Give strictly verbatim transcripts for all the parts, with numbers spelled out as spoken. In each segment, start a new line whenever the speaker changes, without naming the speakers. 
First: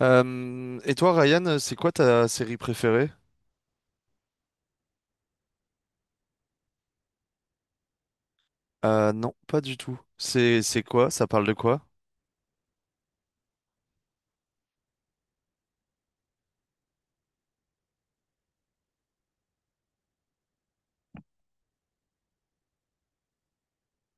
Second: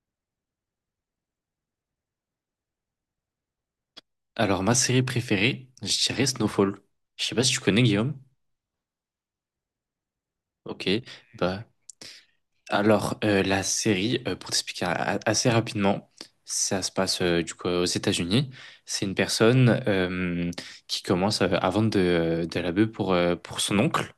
Euh, et toi, Ryan, c'est quoi ta série préférée?
Alors, ma série préférée, je dirais Snowfall. Je sais pas si tu connais, Guillaume.
Euh, non, pas du tout. C'est c'est
Ok.
quoi? Ça parle de
Bah,
quoi?
alors, euh, la série, euh, pour t'expliquer a- assez rapidement, ça se passe euh, du coup aux États-Unis. C'est une personne euh, qui commence euh, à vendre de, de la bœuf pour, euh, pour son oncle.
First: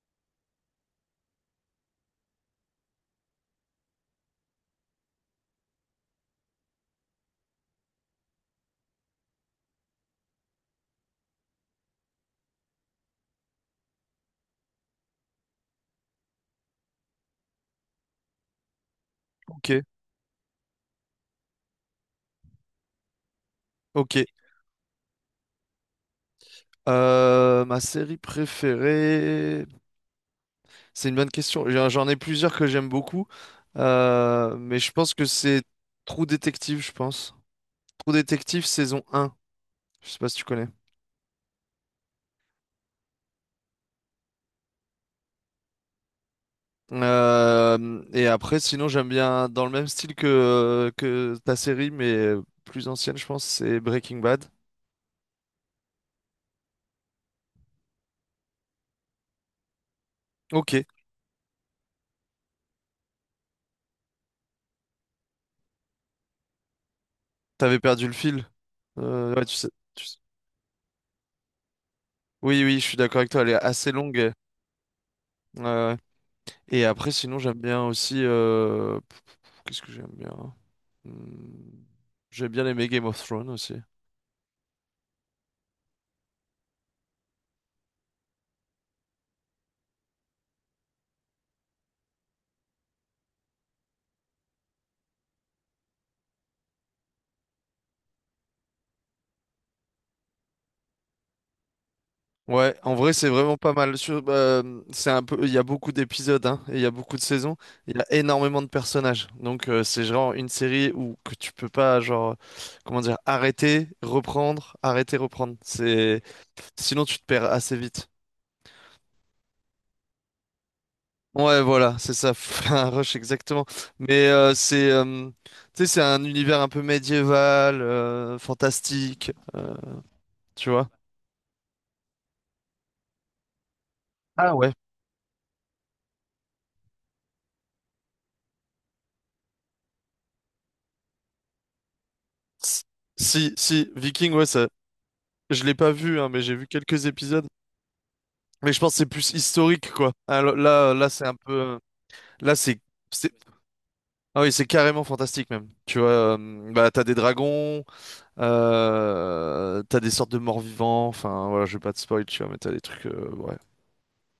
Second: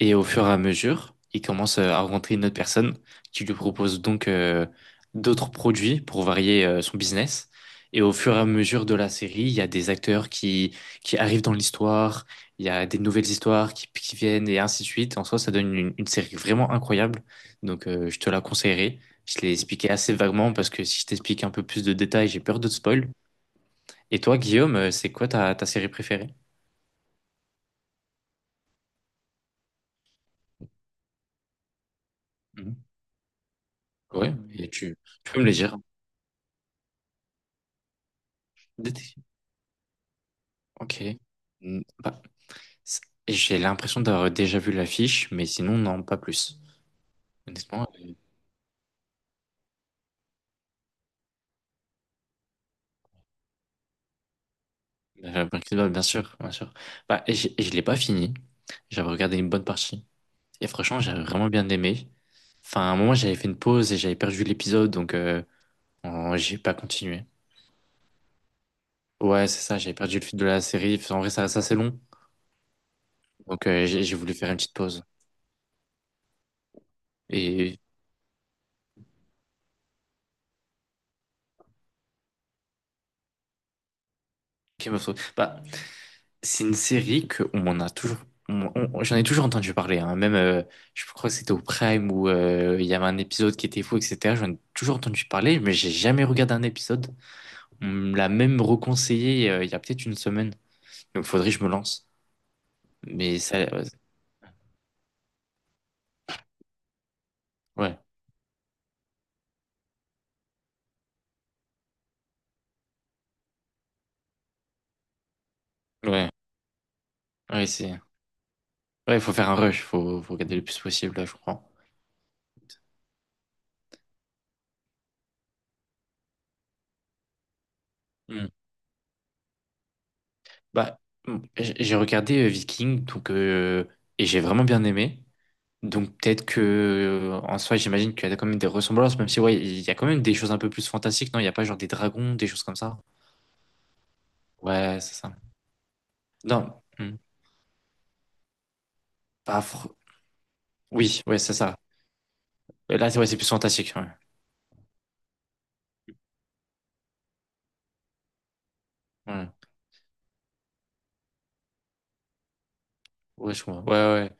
Et au fur et à mesure, il commence euh, à rencontrer une autre personne qui lui propose donc euh, d'autres produits pour varier euh, son business. Et au fur et à mesure de la série, il y a des acteurs qui, qui arrivent dans l'histoire, il y a des nouvelles histoires qui, qui viennent et ainsi de suite. En soi, ça donne une, une série vraiment incroyable. Donc, euh, je te la conseillerais. Je l'ai
Ok,
expliqué assez vaguement parce que si je t'explique un peu plus de détails, j'ai peur de te spoil. Et
ok.
toi, Guillaume, euh, c'est quoi ta, ta série préférée?
Euh, ma série préférée, c'est une bonne question. J'en j'en ai plusieurs que j'aime
Mhm.
beaucoup.
Ouais,
Euh,
et
mais je
tu,
pense que
tu peux me les
c'est
dire.
Trou Détective, je pense. Trou Détective saison un. Je sais pas si tu connais.
Ok. Mm, bah, c- j'ai l'impression d'avoir déjà vu l'affiche, mais sinon, non, pas plus. Honnêtement,
Euh,
euh,
et après, sinon, j'aime bien dans le même style que que ta série, mais plus ancienne, je pense, c'est Breaking Bad.
la Breaking Bad, bien sûr, bien sûr. Bah, et j'ai- et je l'ai pas fini. J'avais regardé une bonne partie. Et
Ok,
franchement, j'avais vraiment bien aimé. Enfin, à un moment, j'avais fait une pause et j'avais perdu l'épisode, donc euh, en- j'ai pas continué.
t'avais perdu le fil. Euh, ouais,
Ouais,
tu
c'est
sais,
ça, j'avais
tu sais-
perdu le fil de la série. Enfin, En vrai, ça, ça c'est long.
oui, oui, je suis d'accord avec toi, elle est
Donc, euh,
assez
j'ai j'ai
longue.
voulu faire une petite pause.
euh, Et après, sinon, j'aime
Et
bien aussi. euh, pff, Qu'est-ce que j'aime bien? Hmm, J'aime bien les Game of Thrones aussi.
Game of Thrones. Bah, C'est une série que on a toujours, on- on- j'en ai toujours entendu parler. Hein. Même, euh, je crois que c'était au Prime où euh, il y avait un épisode qui était fou, et cetera. J'en ai toujours entendu parler, mais j'ai jamais regardé un épisode. On me l'a même reconseillé euh, il y a peut-être une semaine. Donc, faudrait que je me lance.
Ouais, en vrai, c'est
Mais
vraiment
ça,
pas
ouais,
mal. Sur- euh, c'est un peu, il y a beaucoup d'épisodes, hein, et il y a beaucoup de saisons. Il
ouais,
y a énormément de personnages, donc euh, c'est genre une série où que tu peux pas, genre, comment dire, arrêter, reprendre, arrêter, reprendre. C'est,
ouais,
sinon tu te perds
ouais,
assez
c'est,
vite.
ouais, faut faire un rush, faut, faut regarder le plus possible là, je
Ouais,
crois.
voilà, c'est ça, un rush exactement. Mais euh, c'est, euh, tu sais, c'est un univers un peu médiéval, euh,
Hmm.
fantastique, euh, tu vois.
Bah, hmm, j'ai j'ai regardé euh, Viking, donc euh, et j'ai
Ah
vraiment
ouais.
bien aimé. Donc peut-être que euh, en soi, j'imagine qu'il y a quand même des ressemblances, même si ouais, il y a quand même des choses un peu plus fantastiques, non? Il n'y a pas genre des dragons, des choses comme
S-
ça?
Si, si, Viking, ouais, ça,
Ouais, c'est ça.
je l'ai pas vu, hein, mais j'ai vu
Non,
quelques
hmm,
épisodes. Mais je pense que c'est plus
pas
historique,
fr-
quoi. Alors, là, là,
Oui,
c'est un
ouais,
peu,
c'est ça.
euh, là, c'est,
Euh, Là, c'est ouais,
c'est-
c'est plus fantastique. Ouais,
ah oui, c'est carrément fantastique même. Tu vois, euh, bah, t'as des dragons,
ouais,
euh, t'as des sortes de morts-vivants. Enfin, voilà, je vais pas te spoil, tu vois, mais t'as des trucs, euh,
Ouais,
ouais.
je comprends. Ouais, ouais.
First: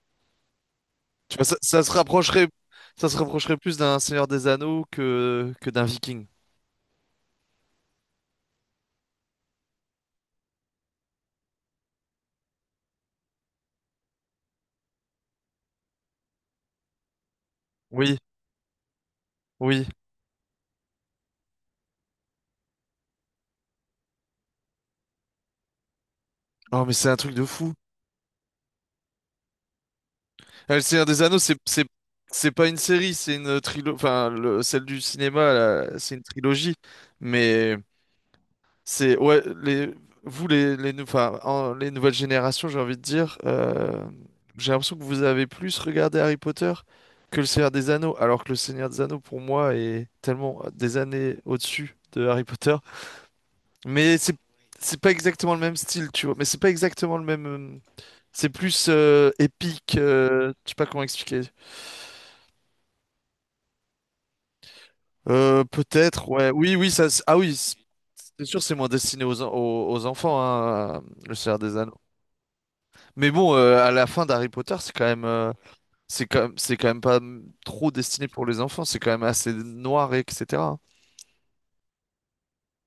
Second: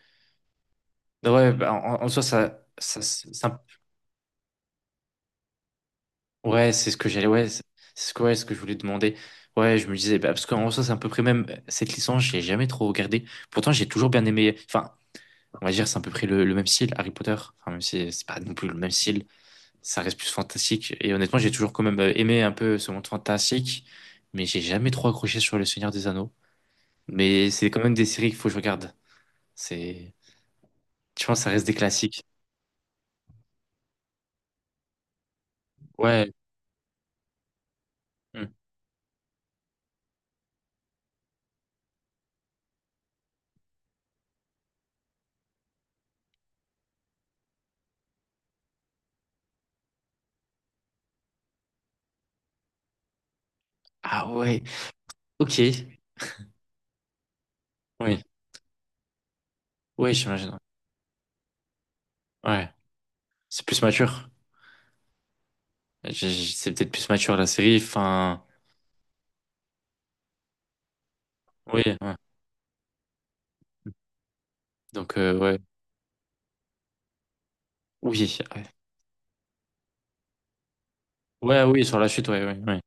Non,
Tu vois,
ouais,
ça,
bah,
ça se
en, en soi,
rapprocherait,
ça, ça,
ça se
c'est-
rapprocherait
ça-
plus d'un Seigneur des Anneaux que, que d'un Viking.
ouais, c'est ce que j'allais, ouais, c'est c'est ce que, ouais, ce que je voulais demander. Ouais, je me disais, bah, parce qu'en soi, c'est à peu près même euh, cette licence, j'ai jamais trop regardé. Pourtant, j'ai toujours bien aimé. Enfin, on va dire, c'est à peu près le, le même style, Harry Potter. Enfin, même si
Oui,
c'est pas non plus le même style.
oui.
ça reste plus fantastique. Et honnêtement, j'ai toujours quand même euh, aimé un peu ce monde fantastique, mais j'ai jamais trop accroché sur Le Seigneur des Anneaux.
Oh, mais c'est un truc de
Mais c'est
fou.
quand même des séries qu'il faut que je regarde. C'est,
Euh, Le Seigneur des
je
Anneaux,
pense, que ça
c'est,
reste des
c'est,
classiques.
c'est pas une série, c'est une trilogie. Enfin, le- celle du cinéma, là, c'est une
Ouais.
trilogie. Mais
Hmm.
c'est, ouais, les, vous, les, les, nou- enfin, en- les nouvelles générations, j'ai envie de dire, euh, j'ai l'impression que vous avez plus regardé Harry Potter que le Seigneur des Anneaux, alors que le Seigneur des Anneaux, pour moi, est tellement des années au-dessus de Harry Potter. Mais
Ah
c'est
ouais.
c'est pas exactement
Ok.
le même style, tu vois. Mais c'est pas exactement le même. euh,
Oui.
C'est plus euh, épique.
Oui,
Euh,
j'imagine.
je sais pas comment expliquer.
Ouais. C'est plus mature.
Euh, peut-être.
J'ai-
Ouais.
j'ai- C'est
Oui, oui.
peut-être plus
Ça. c'est- Ah
mature la
oui. C'est
série.
c'est
Enfin,
sûr, c'est moins destiné aux, en- aux, aux enfants, hein, euh, le Seigneur des
oui.
Anneaux.
ouais.
Mais bon, euh, à la fin d'Harry Potter, c'est quand
Donc
même.
euh,
Euh,
ouais.
c'est quand même. C'est quand même pas mm, trop destiné
Oui.
pour les enfants. C'est quand même assez noir, et etc.
Ouais, Ouais, oui, sur la suite, ouais, ouais, ouais.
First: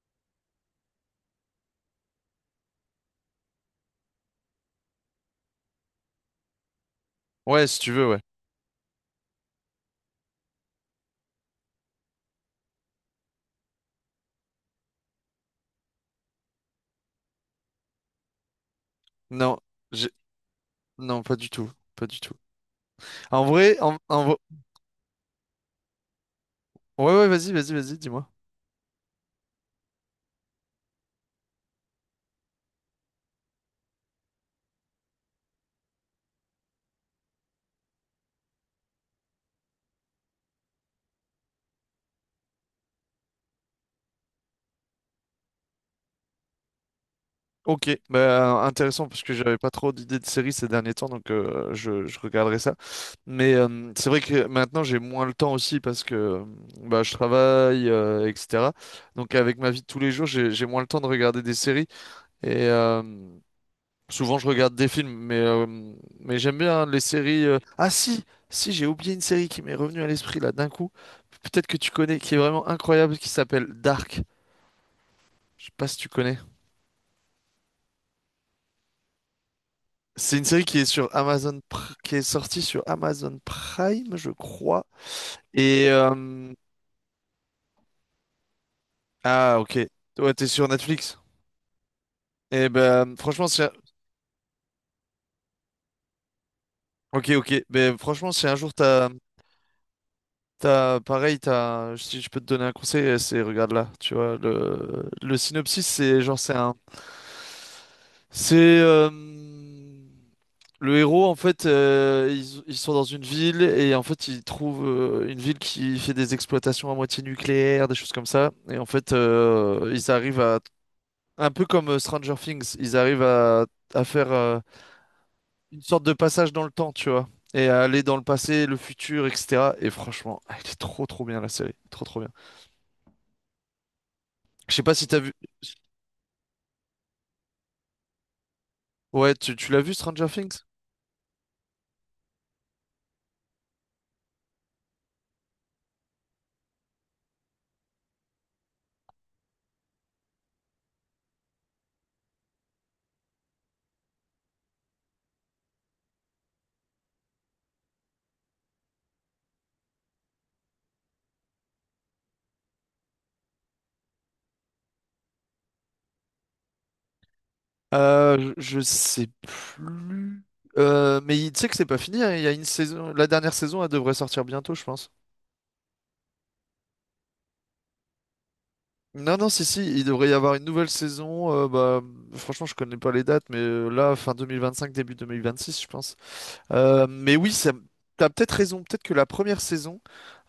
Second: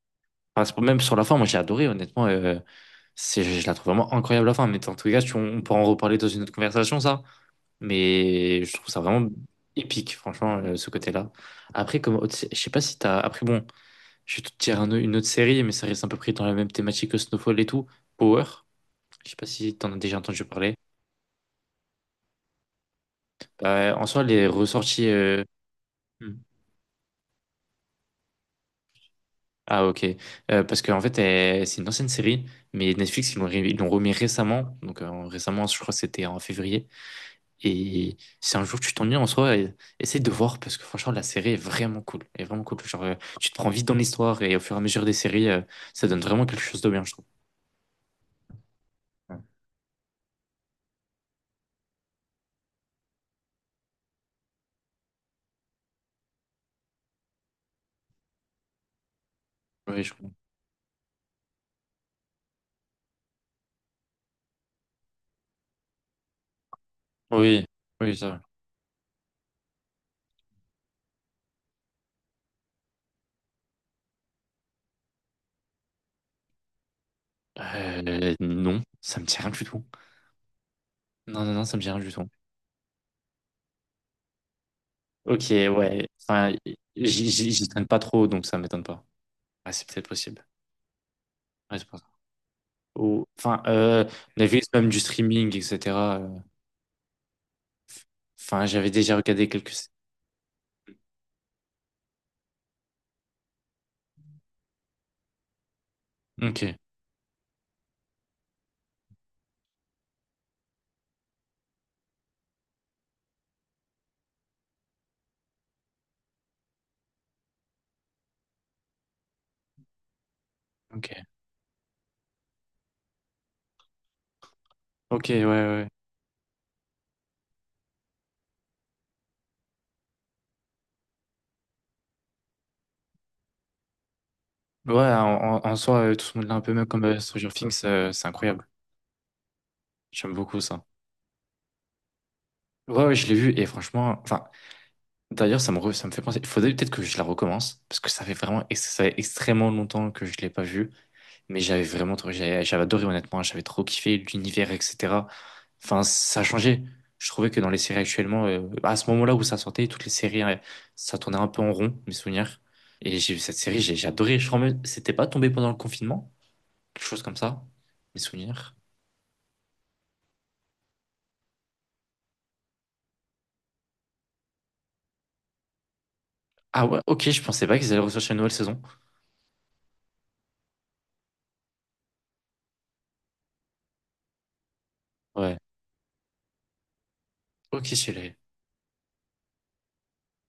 Enfin, c'est- même sur la fin, moi j'ai adoré, honnêtement. euh, C'est, je la trouve vraiment incroyable la fin, mais en tous les cas, tu- on pourra en reparler dans une autre conversation, ça.
Ouais, si tu veux. Ouais.
Mais je trouve ça vraiment épique, franchement, euh, ce côté-là. Après, comme autre sé- je sais pas si t'as. Après, bon, je vais te dire un au- une autre série, mais ça reste à peu près dans la même thématique que Snowfall et tout. Power. Je sais pas
Non.
si t'en as
j'ai-
déjà entendu parler.
Non, pas du tout. Pas du tout. En vrai,
Euh,
en,
en soi,
en-
les ressorties. euh, hmm.
ouais, ouais, vas-y, vas-y, vas-y, dis-moi.
Ah, ok. Euh, parce qu'en fait, elle- c'est une ancienne série, mais Netflix, ils l'ont ré- ils l'ont remis récemment. Donc, euh, récemment, je crois que c'était en février. Et si un jour tu t'ennuies en soi, e- essaie de voir parce que franchement, la série est vraiment cool. Elle est vraiment cool. Genre, euh, tu te prends vite dans l'histoire et au fur et à mesure des séries, euh, ça donne vraiment quelque chose de bien, je trouve.
Ok, bah, intéressant parce que
Ouais.
j'avais pas trop d'idées de séries ces derniers temps, donc euh, je, je regarderai ça. Mais euh, c'est vrai que maintenant j'ai moins le temps aussi parce que euh, bah, je travaille, euh, et cetera. Donc avec ma vie de tous
Oui,
les
je
jours,
comprends.
j'ai, j'ai moins le temps de regarder des séries. Et, euh, souvent, je regarde des films, mais, euh, mais j'aime bien les séries. euh.
Oui,
Ah
oui,
si,
ça.
si, j'ai oublié une série qui m'est revenue à l'esprit là d'un coup. Peut-être que tu connais, qui est vraiment incroyable, qui s'appelle Dark. Je sais pas si tu connais.
Euh, non, ça me dit rien du tout.
C'est une série qui est sur
Non, non,
Amazon,
non, ça me dit
Pr-
rien du
qui est
tout.
sortie sur Amazon Prime, je crois.
Ok,
Et
ouais.
euh,
Enfin, j'y j'y- j'y traîne pas trop, donc ça m'étonne pas.
ah
Ah,
ok,
c'est peut-être
ouais,
possible.
t'es sur Netflix.
Ouais, c'est pour ça.
Et ben
Ou-
franchement, si.
enfin, euh, Netflix, même du streaming, et cetera euh,
Ok, ok. Ben franchement, si un
Enfin,
jour
j'avais
t'as,
déjà regardé quelques.
t'as, pareil, t'as, si je peux te donner un conseil, c'est regarde là, tu vois, le, le synopsis, c'est genre, c'est
Ok,
un, c'est euh, le héros en fait, euh, ils, ils sont dans une ville et en fait ils trouvent euh, une ville qui fait des exploitations à moitié nucléaires, des choses comme ça, et en fait euh, ils arrivent à,
ok,
un peu comme euh, Stranger Things, ils arrivent à, à faire euh,
ok, ouais,
une
ouais.
sorte de passage dans le temps, tu vois. Et à aller dans le passé, le futur, et cetera. Et franchement, elle est trop trop bien la série. Trop trop bien. Je sais
Ouais,
pas si t'as vu.
en, en- en soi, euh, tout ce monde-là, un peu même comme euh, Stranger Things, euh, c'est incroyable.
Ouais, tu, tu l'as vu Stranger
J'aime beaucoup
Things?
ça. Ouais, ouais, je l'ai vu et franchement, enfin, d'ailleurs, ça me, re- ça me fait penser. Il faudrait peut-être que je la recommence parce que ça fait vraiment, ex- ça fait extrêmement longtemps que je l'ai pas vue, mais j'avais vraiment, trop- j'avais j'avais adoré honnêtement, j'avais trop kiffé l'univers, et cetera. Enfin, ça a changé. Je trouvais que dans les séries actuellement, euh, à ce moment-là où ça sortait, toutes les séries, euh, ça tournait un peu en rond, mes souvenirs. Et j'ai vu cette série, j'ai j'ai adoré. Je crois même, c'était pas tombé pendant le confinement, quelque chose comme ça, mes
Euh,
souvenirs.
je je sais plus. Euh, mais il- tu sais que c'est pas fini, hein, il y a une saison. La dernière saison, elle devrait sortir bientôt, je pense.
Ah ouais, ok, je pensais pas qu'ils allaient ressortir une nouvelle saison.
Non, non, si, si, il devrait y avoir une nouvelle saison. Euh, bah, franchement, je connais pas les dates, mais euh, là, fin vingt vingt-cinq, début
Ouais,
vingt vingt-six, je pense. Euh, mais oui, ça,
ok, je
t'as
l'ai.
peut-être raison. Peut-être que la première saison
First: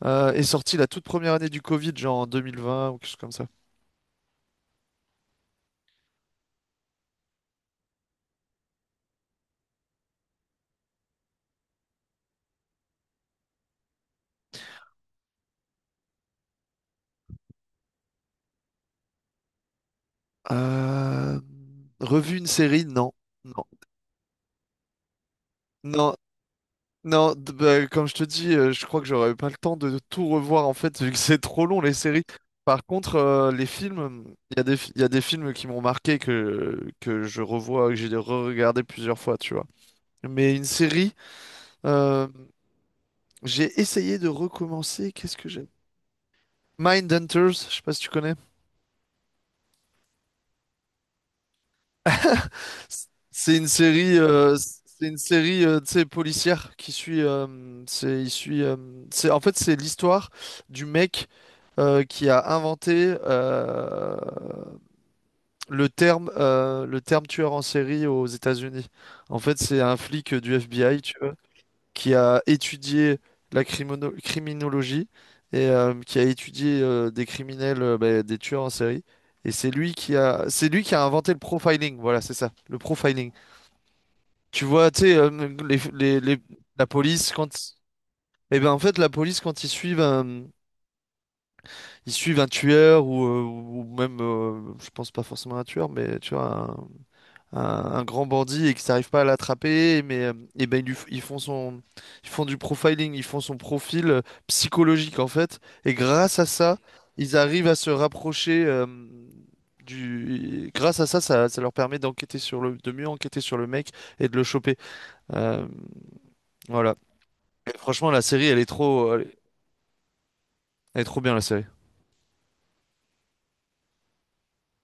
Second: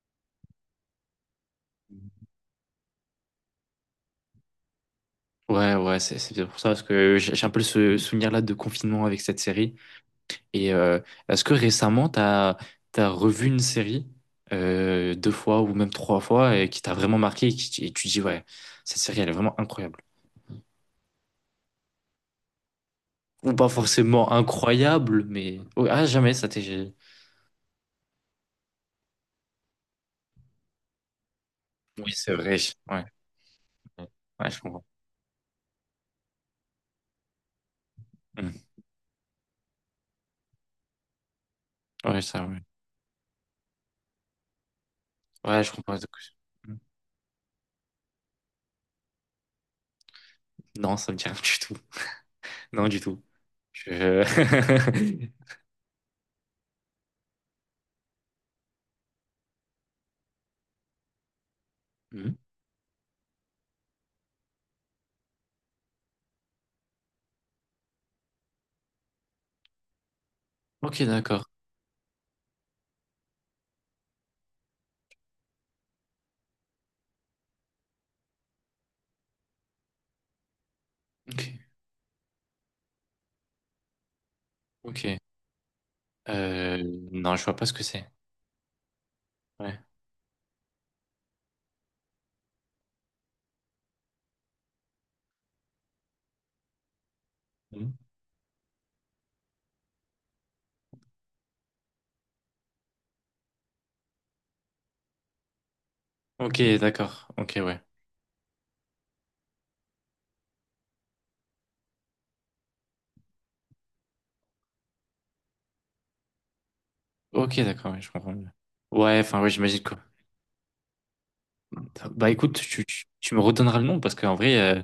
euh, est sortie la toute première année du Covid, genre en deux mille vingt ou quelque chose comme ça.
Ouais, ouais, c'est c'est peut-être pour ça, parce que j'ai j'ai un peu ce souvenir-là de confinement avec cette série. Et euh, est-ce que récemment, t'as, t'as revu une série euh, deux fois ou même trois fois et qui t'a vraiment marqué et, qui, et tu dis, ouais, cette série, elle est vraiment incroyable.
Euh, Revu une série? Non.
Ou
Non.
pas forcément incroyable, mais ouais, ah,
Non.
jamais, ça t'est.
Non, d- bah, comme je te dis, euh, je crois que j'aurais pas le temps de tout revoir en fait, vu que c'est trop long les
Oui,
séries.
c'est vrai.
Par
Ouais,
contre, euh, les films,
ouais,
il y
je
a des,
comprends.
fi- il y a des films qui m'ont marqué que, que je revois, que j'ai
Mm.
re-regardé plusieurs fois, tu vois. Mais une série,
Ouais,
euh,
ça, ouais.
j'ai essayé de recommencer. Qu'est-ce que
Ouais,
j'ai
je comprends. Mm.
Mindhunters, je sais pas si tu connais.
Non, ça me dit rien du tout. Non, du
C-
tout.
C'est une série,
Je.
euh, c'est une série, euh, tu sais, policière qui suit, euh, c'est, il suit, euh, c'est, en fait, c'est l'histoire du mec euh, qui
Hmm.
a inventé euh, le terme, euh, le terme tueur en série aux États-Unis. En fait, c'est un flic du F B I,
Ok, d'accord.
qui a étudié la crimono- criminologie et euh, qui a étudié euh, des criminels, euh, bah, des tueurs en série. Et c'est lui qui a, c'est lui qui a inventé le
Ok,
profiling. Voilà, c'est ça, le profiling. Tu vois, tu sais,
ok.
euh, les- les- les-
Euh,
la police
non, je
quand,
vois pas ce que c'est.
eh ben en fait, la police quand ils
Ouais.
suivent un, ils suivent un tueur ou, euh, ou même, euh, je pense pas forcément un tueur, mais tu vois, un,
Hmm.
un grand bandit et qu'ils n'arrivent pas à l'attraper, mais euh, eh ben, ils, lui f- ils font son, ils font du profiling, ils font son profil euh, psychologique en fait, et grâce à
Ok,
ça,
d'accord.
ils
Ok,
arrivent à
ouais.
se rapprocher euh, du. Grâce à ça, ça, ça leur permet d'enquêter sur le, de mieux enquêter sur le mec et de le choper. Euh, voilà.
Ok, d'accord, ouais,
Franchement,
je
la
comprends
série,
mieux.
elle est trop,
Ouais,
elle est,
enfin, ouais, j'imagine quoi.
elle est trop bien la série.
Bah écoute, tu, tu, tu me redonneras le nom parce qu'en vrai, euh,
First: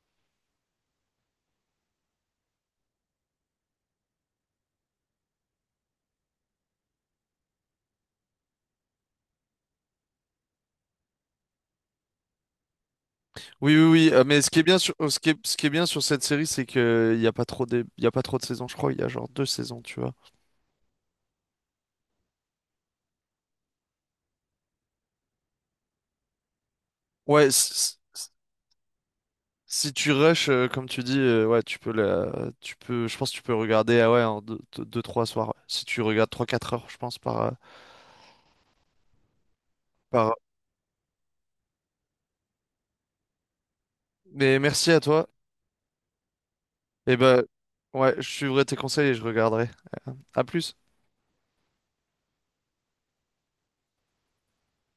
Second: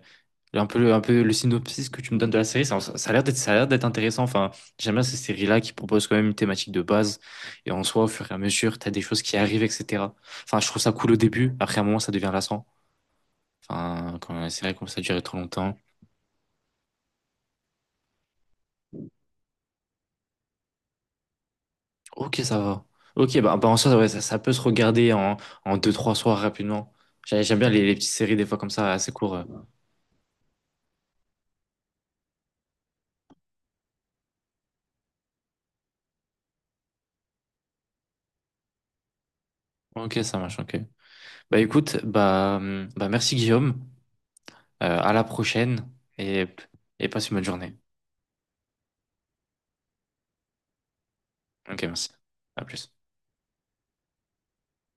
un peu, le- un peu le synopsis que tu me donnes de la série, ça, ça a l'air d'être, ça a l'air d'être intéressant. Enfin, j'aime bien ces séries-là qui proposent quand même une thématique de base et en soi, au fur et à mesure, t'as des choses qui arrivent, et cetera. Enfin, je trouve ça cool au début. Après, à un moment, ça devient lassant.
Oui, oui, oui.
Enfin,
Euh, mais
quand
ce qui est
c'est vrai
bien
qu'on
sur,
ça
euh, ce
durait
qui est,
trop
ce qui est
longtemps.
bien sur cette série, c'est que il y a pas trop de, il y a pas trop de saisons. Je crois il y a genre deux saisons, tu vois.
Ok, ça va. Ok, bah, bah, en soi, ouais, ça, ça peut se regarder en, en deux, trois soirs rapidement. J'ai-
Ouais,
J'aime bien les, les
c-
petites
c-
séries des fois comme ça, assez court. euh.
Si tu rushes, euh, comme tu dis, euh, ouais, tu peux la, tu peux, je pense que tu peux regarder, ah ouais, en deux, deux, deux, trois soirs. Ouais. Si tu regardes trois, quatre heures, je pense, par, euh,
Ok,
par.
ça marche, ok. Bah écoute, bah, hum, bah merci, Guillaume.
Mais merci à
Euh, à la
toi.
prochaine et, et
Et
passe une
ben,
bonne journée.
ouais, je suivrai tes conseils et je regarderai. À plus.
Ok, merci. À plus.